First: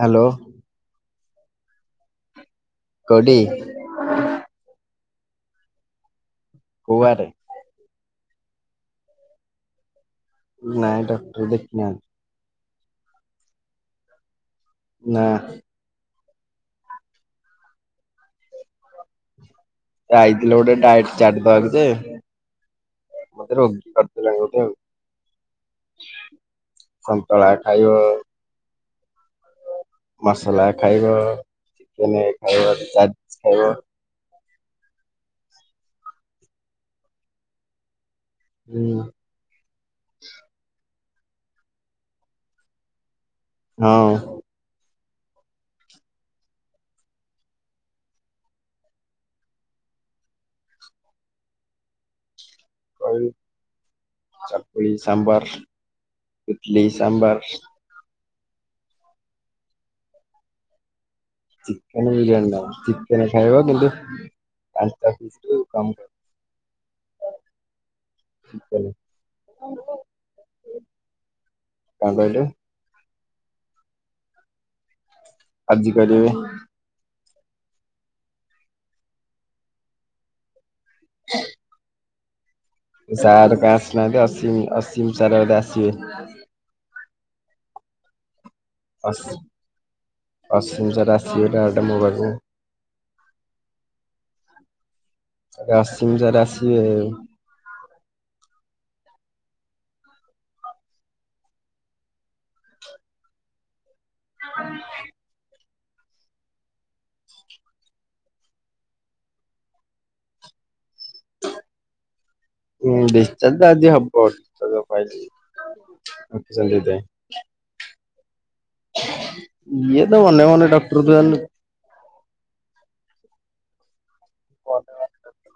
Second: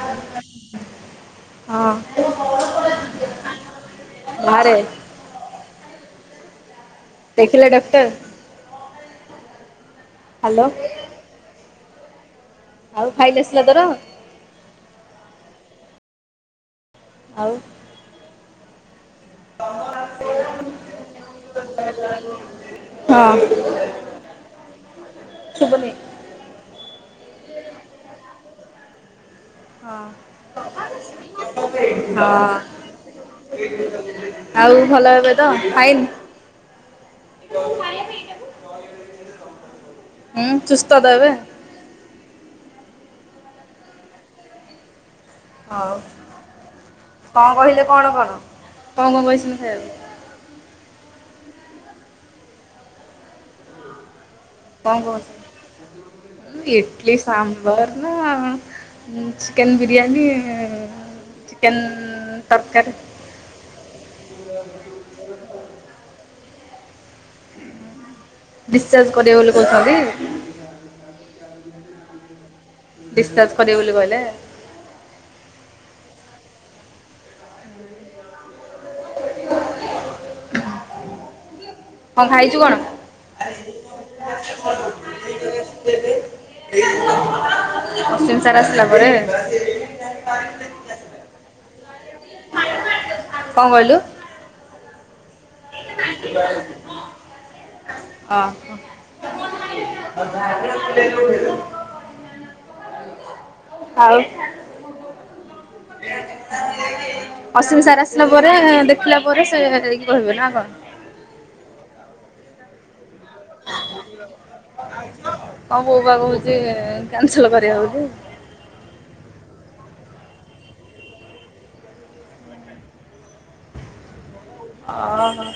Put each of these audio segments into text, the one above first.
Hello. [inaudible] ହଁ। କୋଉଠି? ବାହାରେ। କୋଉ ବାହାରେ? ଦେଖିଲେ ଡକ୍ଟର। ହ୍ୟାଲୋ ନାଇଁ ଡକ୍ଟର ଦେଖନାହାନ୍ତି। ଆଉ ଫାଇଲ ଆସିଲା ତୋର। ନା। ଆଉ ଯାଇଥିଲୁ ଗୋଟେ ଡ଼ାଇଟ୍ ଚାଟ୍ ଦବାକୁ ଯେ ହଁ। ମତେ ରୋଗୀ ପା ଶୁଭୁନି। [unintelligible] ସନ୍ତଳା ଖାଇବ। ହଁ ମସଲା ଖାଇବ ଚିକେନ ହଁ ଖାଇବ ଜା ଖାଇବ। ଆଉ ଭଲ ହେବେ ତ ଫାଇନ। ମ ପାଇଁ ଏଇଟା କୁ। ହୁଁ। ହୁଁ ସୁସ୍ଥ ତ ଏବେ। ହଁ। ହଉ କଣ କହିଲେ କଣ କର କଣ କଣ କହିଛନ୍ତି ଖାଇବାକୁ। [unintelligible] କଣ ସାମ୍ବର କହୁ ଇଡଲି ସାମ୍ବର ନା। ଚିକେନ ବିରିୟାନୀ ଚିକେନ ବିରିୟାନୀ ତରକାରୀ ନା ଖାଇବ କିନ୍ତୁ ପାଞ୍ଚଟିୁ କ କର ଡିସଚାର୍ଜ କରିବେ ବୋଲି କହୁଛନ୍ତି। [inaudible] କଣ କହିଲେ ଡିସ୍ଚାର୍ଜ କରିବ ବୋଲି କହିଲେ ଆଜି କରିବେ [unintelligible] [unintelligible] କଣ ଖାଇଛୁ କଣ ସାର୍ କାଇଁ ଆସିନାହାନ୍ତି ଅସୀମ ଅସୀମ ସାର୍ ବୋଧେ ଆସିବେ ନିର୍ସିମ୍ ସାର୍ ଆସିଲା ପରେ [unintelligible] କଣ କହିଲୁ ଆସିମ ସାର୍ ଆସିବେ ଆଉ ହଁ ଆଉ ଅସମି ସାର ଆସିଲା ପରେ ଦେଖିଲା ପରେ ସେ ଯାଇକି କହିବେ ନା କଣ ହଁ ଡିଶ୍ଚଚା ହଁ ବୋଉ ବା କହୁଛି ରଖିଛନ୍ତି ଏଇଥିପାଇଁ। କ୍ୟାନସଲ କରିବା ବଲି ଇଏ ତ ମନେ ମନେ ଡକ୍ଟର ତୁ ଜାଣିନୁ ଓ ହୋ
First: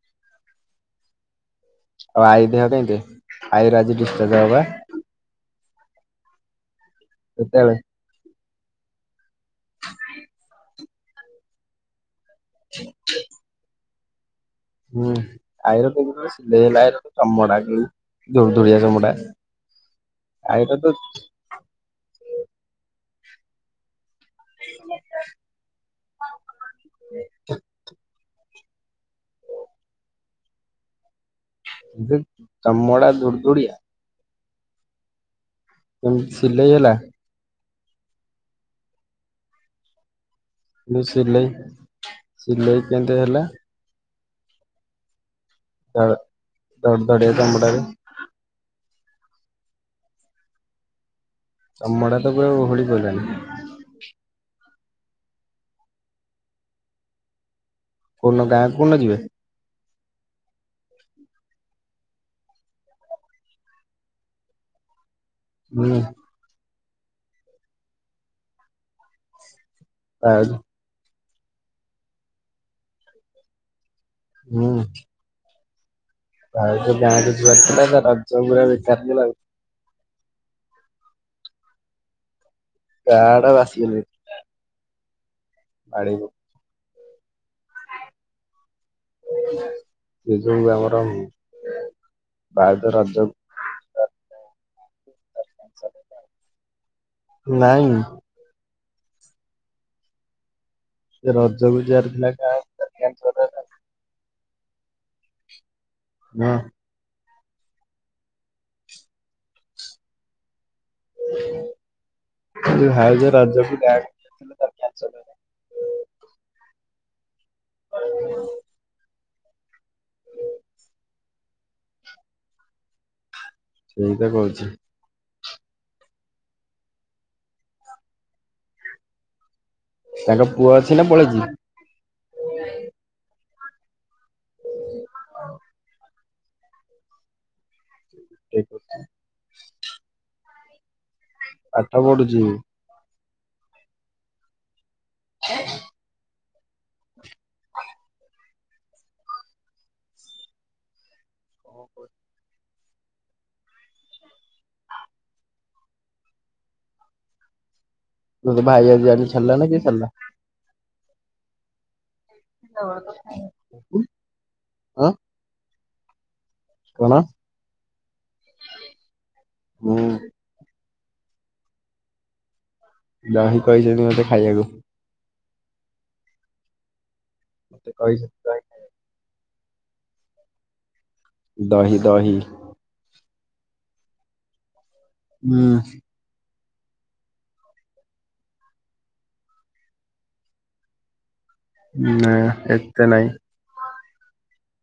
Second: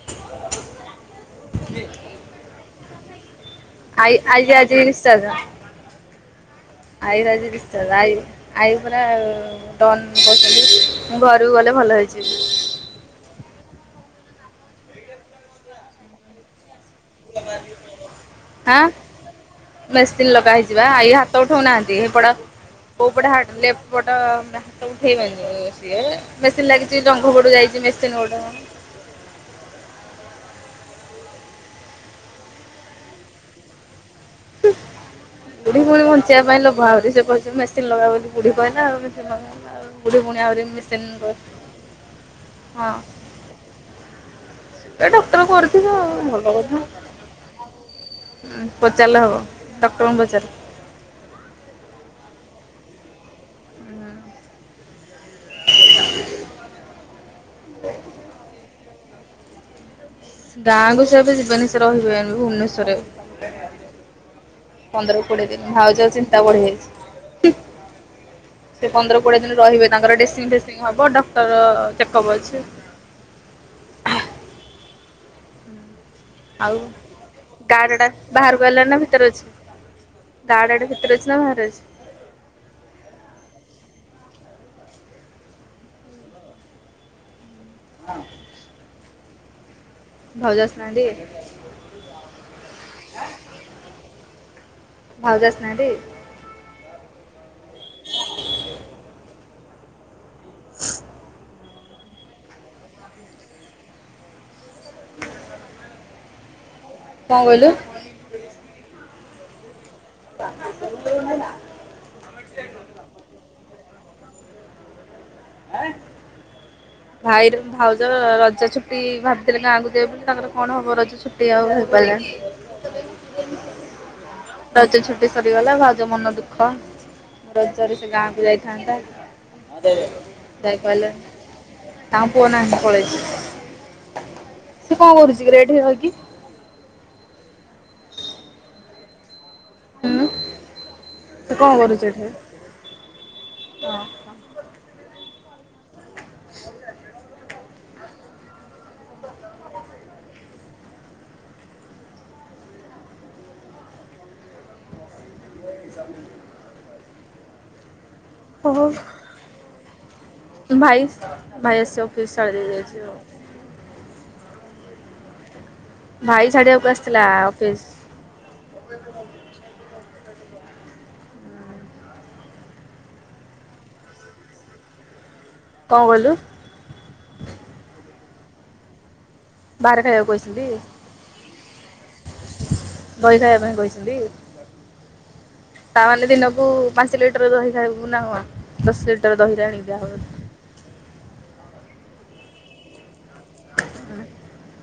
ହଁ ଆଉ ଆଈ ଦେହ କେମତି ଆଈର ଆଜି ଡିଶ୍ଚଚାର୍ଜ ହବ ବା ଡିଶ୍ଚାର୍ଜ ଆଈ ର ଆଜି କେତେବେଳେ ଡିଶ୍ଚାର୍ଜ ଆଇ ଆଈ ପୁରା ଡନ୍ କସଲି ମୁଁ ଘରକୁ ଗଲେ ଭଲ ହେଇଯିବି [inaudible] [inaudible] ଚମଡା କି ଧ ଧଡିଆ ଆଁ ଚମଡା ମେସିନ୍ ଲଗା ହେଇଛି ଆଇ ର ବା ତ ହାତ ଉଠଉନାହାନ୍ତି ହେପଟା କୋଉ ପଟେ ହାର୍ଟ ଲେପ୍ଟ ପଟ ହାତ ଉଠେଇବନି ସିଏ ମେସିନ୍ ଲାଗିଛି ଜଙ୍ଗ ପଡୁ ଯାଇଛି ମେସିନ ଗୋଡ ଚମଡା ଦୁଡ ଦୁଡିଆ ବୁଢୀ ପୁଣି କେମିତି ବଞ୍ଚିବା ପାଇଁ ସିଲେଇ ଲୋଭ ହେଲା ଆଉରି ସେ କହିଛି ମେ ସେନ ଲଗା ହଉଚ଼ି ବୁଢୀ ପାଇଁନା ଆଉରୀ ବୁଢୀ ପୁଣି ଆହୁରି ମେସିନ୍ ସିଲେଇ ସିଲେଇ ହଁ କେମେତି ହେଲା ଏ ଡକ୍ଟର କରୁଛି ତାର ଧଡ୍ ଧଡ଼ିଆ ଚମଡ଼ାରେ ପଚାରିଲେ ହବ ଡକ୍ଟର ଙ୍କୁ ପଚାରିଲେ ଚମଡା ତ ପୁରା ଓହଳି ପଡ଼ିଲାଣି [inaudible] କ ଉଦିନ ଗାଁ କଉ ଦିନ ଯିବେ ଗାଁକୁ ସିଏ ଏବେ ଯିବେନି ସେ ରହିବେ ଭୁବନେଶ୍ଵରରେ। ପନ୍ଦର କୋଡିଏ ଦିନ ହୁଁ ଭାଉଜ ଅଛି ତା ବଢିଆ ହେଇଛି ସେ ପନ୍ଦର କୋଡିଏ ଦିନ ରହିବେ ତାଙ୍କର ଭାଉଜ ଡେସିଂ ଫେସିଂ ହବ ଡକ୍ଟର ଚେକଅପ୍ ଅଛି ହୁଁ। ଆଉ ଭାଉଜ ଗାଁକୁ ଯିବାର ଥିଲା ତ ଗାଡାଟା ରଜ ପୁରା ବାହାରକୁ ଗଲା ନା ବେକାର ଭିତରେ ଅଛି। ଗାଡାଡା ଭିତରେ ଅଛି ନା ବାହାରେ ଅଛି? ଗାଡା ଆସିଗଲେ। ଆଡେଇବୁ। ହଁ। [unintelligible] ସେ ଭାଉଜ ଯୋଉ ଆମର ଆସିନାହାନ୍ତି ଭାରତ ରାଜ୍ୟ ଭାଉଜ ଆସିନାହାଁନ୍ତି? ନାଇଁ। [inaudible] ସେ ରଜଗୁଜାର ଥିଲା ଗା ହଁ। କଣ କହିଲୁ। [unintelligible] ଭାଉଜ ରାଜାକୁ [unintelligible] ଭାଇର ଭାଉଜ ରଜଛୁ ଛୁଟି ଭାବିଥିଲି ଗାଁକୁ ଯାଇ ବୋଲି ତାଙ୍କର କଣ ହବ ରଜ ଛୁଟି ଆଉ ହେଇପାରିଲାନି। ସେଇତ କହୁଛି। ରଜ ଛୁଟି ସରିଗଲା ଭାଉଜ ମନ ଦୁଃଖ ରଜରେ ସେ ଗାଁକୁ ଯାଇଥାନ୍ତା। ଆବେ ତାଙ୍କ ପୁଅ ଅଛି ନା ପଳେଇଛି? ଯାଇପରିଲାନି। ତାଙ୍କ ପୁଅ ନାଇ ପଳେଇଛି। ସେ କଣ କରୁଛି କିରେ ଏଠି ରହିକି? ଠିକ ଅଛି। ହୁଁ ସେ କଣ ପାଠ କରୁଛି ଏଠି। ପଢୁଛି [unintelligible] [unintelligible] [unintelligible] [unintelligible] [unintelligible] ତତେ ଓ ହଉ ଭାଇ ଆଜି ଆଣିକି ଛାଡିଲା ନା କିଏ ଛାଡିଲା। ଭାଇ ଭାଇ ଆସିବ। ଆ ଭାଇ ଛାଡିବାକୁ ଆସିଥିଲା ଅଫିସ। ହୁଁ ଦହି କହିଛନ୍ତି ମତେ ଖାଇବାକୁ। କଣ କହିଁଲୁ? କହି [unintelligible] ବାହାରେ ଖାଇବାକୁ ଆସିବି। ଦହି ଦହି। ବହି ଖାଇବା ପାଇଁ କହିଛନ୍ତି। ହୁଁ। ତାମାନେ ଦିନକୁ ପାଞ୍ଚ ଲିଟର ଦହି ଖାଇବାକୁ ନା କଣ ଦଶ ଲିଟର ଦହିରେ ଆଣିକିଆ ହଉ ହଁ ଏତେ ନାହିଁ। [unintelligible]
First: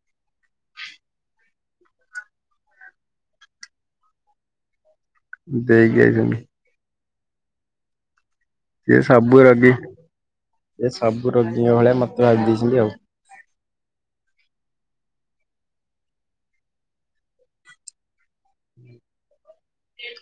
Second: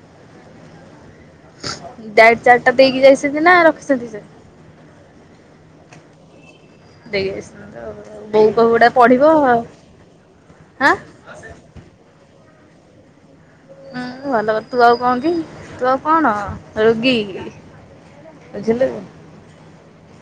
ଦା ଚାରିଟା ଦେଇକି ଯାଇଛନ୍ତି ନା ରଖିଛନ୍ତି ସେ? ଦେଇକି ଯାଇଛନ୍ତି। ଦେଇ ଆସିବ ବୋଉ କଗୁଡା ସିଏ ପଢିବ ଆଉ ହାଁ। ଗୋଟେ ଦିଅଁ ଭଳିଆ ମୋତେ ଭାଭି ଦେଇଛନ୍ତି ଆଉ। ଉୁଁ ଭଲ ତୁ ଆଉ କଣ କି ତୁ ଆଉ କଣ ରୋଗୀ? ବୁଝିଲୁ। କିଏ?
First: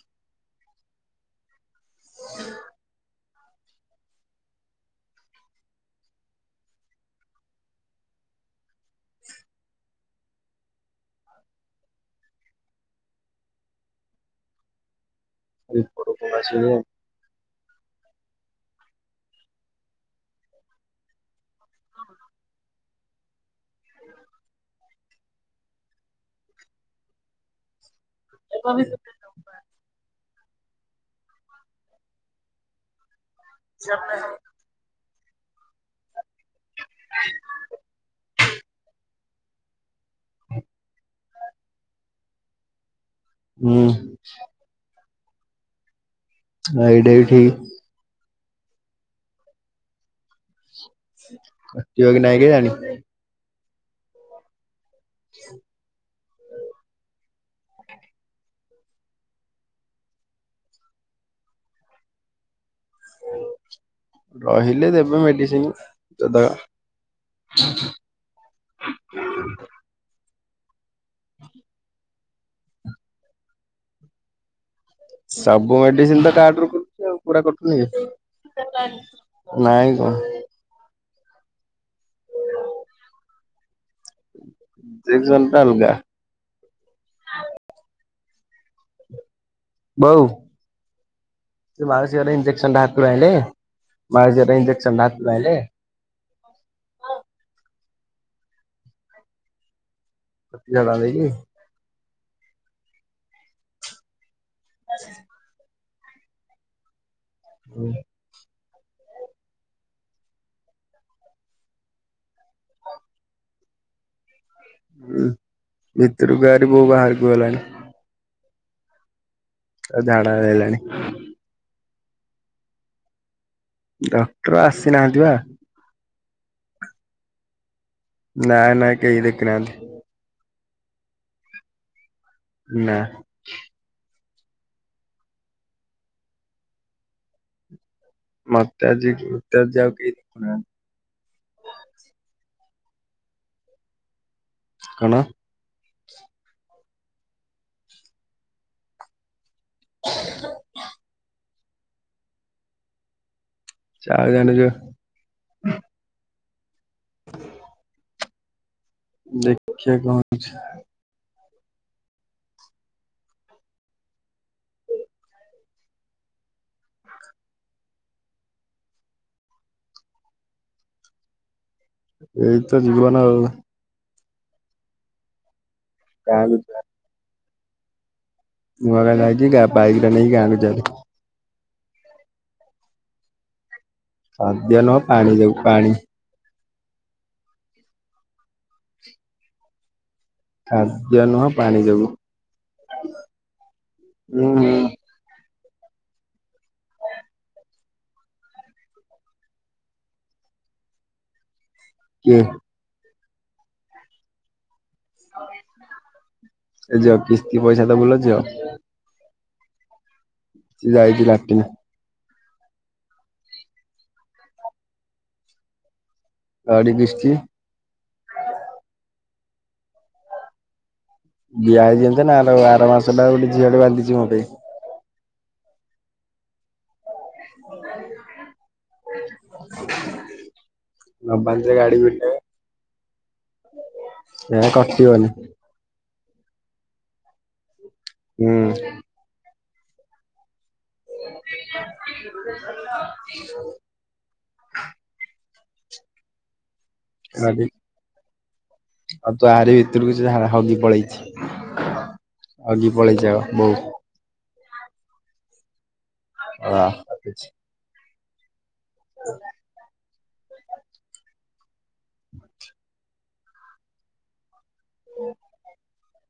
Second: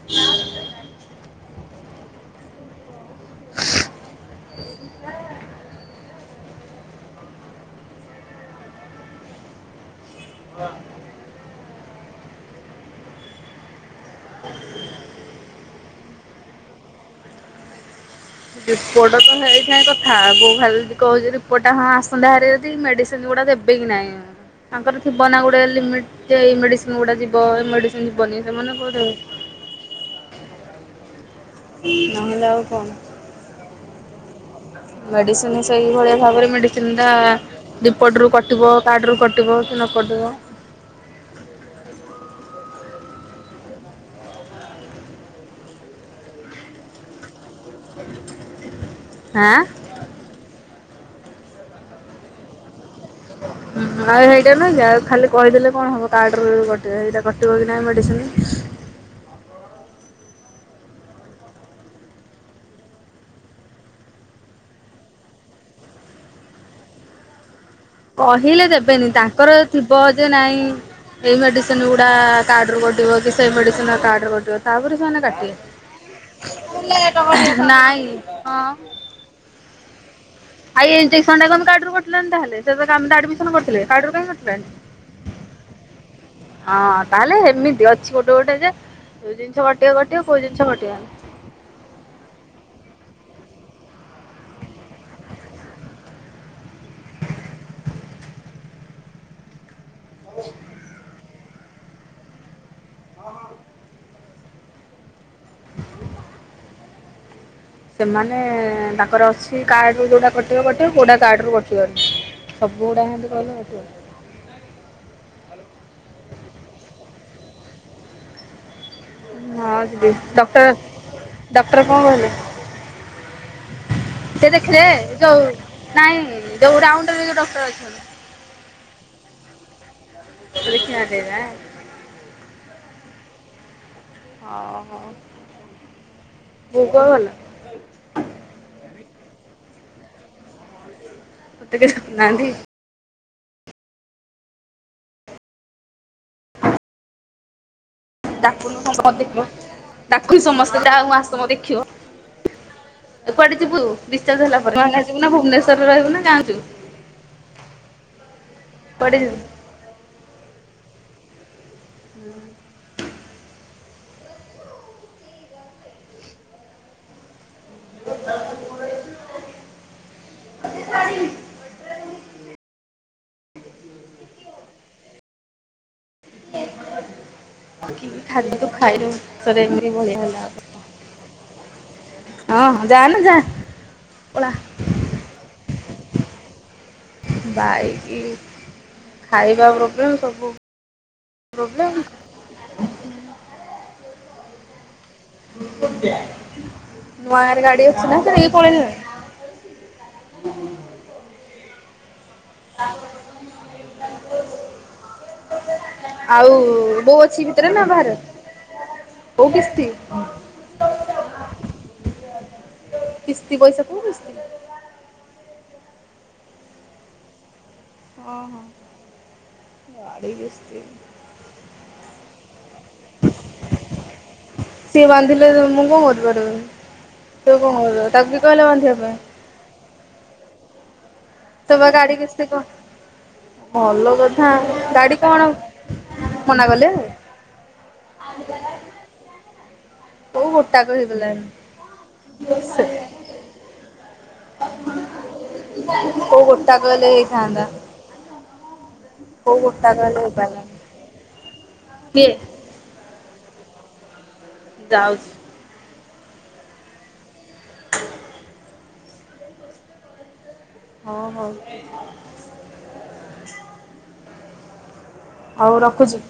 [inaudible] [inaudible] ସିଏ। ରିପୋର୍ଟ ତ ହେଇଥାଇ କଥା ବୋଉ ଖାଲି କହୁଛି, ରିପୋର୍ଟା ହଁ ଆସନ୍ତା ହେଲେ ଯଦି ମେଡ଼ିସିନ୍ ଗୁଡ଼ା ଦେ ବି କି ନାଇଁ ତାଙ୍କର ଥିବ ନା ଗୋଟେ ଲିମିଟ୍ ଏଇ ମେଡିସିନ୍ ଗୁଡା ଯିବ, ଏଇ ମେଡିସିନ ଯିବନି। ସେମାନେ କୋଉଠି। ନହେଲେ ଆଉ କଣ। [inaudible] ମେଡିସିନ୍ ସେଇ ଭଳିଆ ଭାବରେ ମେଡିସିନ୍ ଟା ରିପୋର୍ଟ ରୁ କଟିବ। କାର୍ଡ଼ରୁ କଟିବ କି ନ କଟିବ? ହୁଁ। ହଁ ଏଇଟା ବି ଠିକ୍। ହାଁଆଁ। କରିବ କି ନାଇଁ କେଜାଣି। ହୁଁ ଏଇଟା ନାହିଁ ଆଉ ଖାଲି କହିଦେଲେ କଣ ହବ କାର୍ଡ ରେ କଟିବ। କଟିବ କି ନାହିଁ ମେଡ଼ିସିନି କହିଲେ ଦେବେ ମେଡିସିନ୍ ଦାଦା। କହିଲେ ଦେବେନି ତାଙ୍କର ଥିବ ଯେ ନାଇଁ ଏଇ ମେଡିସିନ୍ ଗୁଡା ଆ। କାର୍ଡ ରୁ କଟିବ କି ସେଇ ମେଡିସିନ୍ ର କାର୍ଡ ରୁ କଟିବ। ତାପରେ ସେମାନେ କାଟିବେ ସବୁ ମେଡିସିନ ତ କାର୍ଡରୁ କରୁଛି ଆଉ ପୁରା କରୁନି କି? ନାଇଁ ହଁ! ନାଇଁ କଣ? ଆଇ ଇଞ୍ଜେକ୍ସନ୍ ଟା କଣ କାର୍ଡ ରୁ କଟିଥାନ୍ତା ତାହେଲେ। କିତନ କରୁଥିଲେ କାର୍ଡ ରୁ କାଇଁ କଟିଲା। ଇଞ୍ଜେକ୍ସନ ଟା ଅଲଗା ହଁ ତାହେଲେ ଏମିତି ଅଛି ଗୋଟେ ଗୋଟେ ଯେ ଜିନିଷ ଗୋଟିଏ ବୋଉ ଗୋଟିଏ କୋଉ ସେ ଜିନିଷ କଟିବନି। ମାଉସୀ ଘରୁ ଇଞ୍ଜେକସନ ଟା ହାତରୁ ଆଇଲେ ମାଉସୀ ଘର ଇଞଜେକ୍ସନ ଟା ହାତରୁ ଆଇଲେ। ଜବାବ୍ ଦେଇ କିି। ହଁ। [inaudible] ହୁଁ। ମାନେ ତାଙ୍କର ଅଛି, କାର୍ଡ ରୁ ଯୋଉଟା କଟିବ କଟିବ କୋଉଟା କାର୍ଡ ରୁ କଟିବନି। ସବୁ ଗୁଡା ଏମତି କହିଲେ ହବ। ହୁଁ ଭିତରକୁ ଆ ହରି ବୋଉ ବାହାରକୁ ଗଲାଣି। ହଁ ଦିଦି, ଝାଡା ଡକ୍ଟର ହେଲାଣି ଡକ୍ଟର କଣ କହିଲେ? ସେ ଡକ୍ଟର ଦେଖିଲେ ଆସିନାହାନ୍ତି ବା ଯୋଉ। ନାଇଁ ଯୋଉ ରାଉଣ୍ଡରରେ ଯୋଉ ଡକ୍ଟର ଅଛନ୍ତି। ନା ନା କେହି ଦେଖିନାହାନ୍ତି। [inaudible] ନାଁ। ହଁ ହଁ। ମୁଁ କ ଗଲା। ମୋତେ ଆଜି ମତେ ଆଜି ଆଉ କେହି ନାହାନ୍ତି। ମତେ କେ ଶୁଣୁ ନାହାଁନ୍ତି। କଣ? ଡାକୁୁନୁ କଣ ମତେ ପୁଅ ତାକୁ ସମସ୍ତେ ଜାହା ହଉ ଆସୁନ ଦେଖିବ। ତୁ କୁଆଡେ ଯିବୁ ଆଉ ରିଚାର୍ଜ ଜଣେ ହେଲା ଯୋଉ ପରେ? ଯିବୁ ନା ଭୁବନେଶ୍ୱରରେ ରହିବୁ ନା ଗାଁ କୁ ଯିବୁ କୁଆଡେ ଯିବୁ? ଦେଖିଆ କଣ ହଉଛି? ହୁଁ [unintelligible] ଏଇ ତ ଜୀବନ ଆଉ। ଗାଁ କୁ ଯା। କି ଖାଦ୍ୟ ତୁ ନୂଆ ଖାଇଣୁ ଗାଁ ଯାଇକି ଗା ବାଇକ [inaudible] ଟା ବଢିଆ ନେଇକି ହେଲା। ଗାଁକୁ ଯିବା ଭାରି। ଅ ହଁ ଯାଲ ଯା। ପଳା ଖାଧ୍ୟନ ପାଣି ଯଉୁ ପାଣି। ବାଇକି ଖାଇବା ପ୍ରୋବ୍ଲେମ୍ ସବୁ। ଖାଦ୍ୟ ନୁହଁ ପାଣି ପ୍ରୋବ୍ଲେମ୍ ଯଗୁ ହୁଁ ହୁଁ। [unintelligible] ନୂଆରେ ଗାଡି ଅଛି ନା ଫେରିକି ପଳେଇଲେଣି। [unintelligible] କିଏ? [unintelligible] ଆଉ ଏ ଝିଅ ବୋଉ ଅଛି କିସ୍ତି ଭିତରେ ନା ପଇସା ବାହାରେ? ଦବୁଲୋ ଝିଅ କୋଉ କିସ୍ତି? ସେ ଯାଇଚି ଲାଟିନି। କିସ୍ତି ପଇସା କୋଉ କିସ୍ତି? ଗାଡ଼ି କିସ୍ତି। ହଁ ହଁ ଗାଡ଼ି କିସ୍ତି। ଦିଆ ହେଇଚି ଯାଞ୍ଚନା ଆର ଆର ମାସଟା ଗୋଟେ ଝିଅ ଟେ ବାନ୍ଧିଛି ମୋତେ। ସିଏ ବାନ୍ଧିଲେ ମୁଁ କଣ କରିପାରିବି ତ କଣ କର ତାକୁ କିଏ କହିଲା ବାନ୍ଧିବା ପାଇଁ? [unintelligible] ନ ବାନ୍ଧିଲେ ତ ବା ଗାଡି ଭିଡିନେବେ କିସ୍ତି କ ଭଲ କଥା ଏ ଆଉ ଗାଡି କଟିବନି କଣ? ମନା କଲେ। ହୁଁ। ବୋଉ ମୋଟାକ ହେଇଗଲାଣି ସେ କଉ କ ତାକୁ ଦେଇ ନଦୀ ଥାଆନ୍ତା। ଆଉ ତାଆରି ଭିତରକୁ ଝା ହଗି ପଳେଇଛି କିଏ ହଗି ପଳେଇଛି ଆଉ ବୋଉ। ଯାଉ। ହଁ [inaudible] [inaudible] ହଁ ହଉ। ହୁଁ। ହଉ ରଖୁଛି।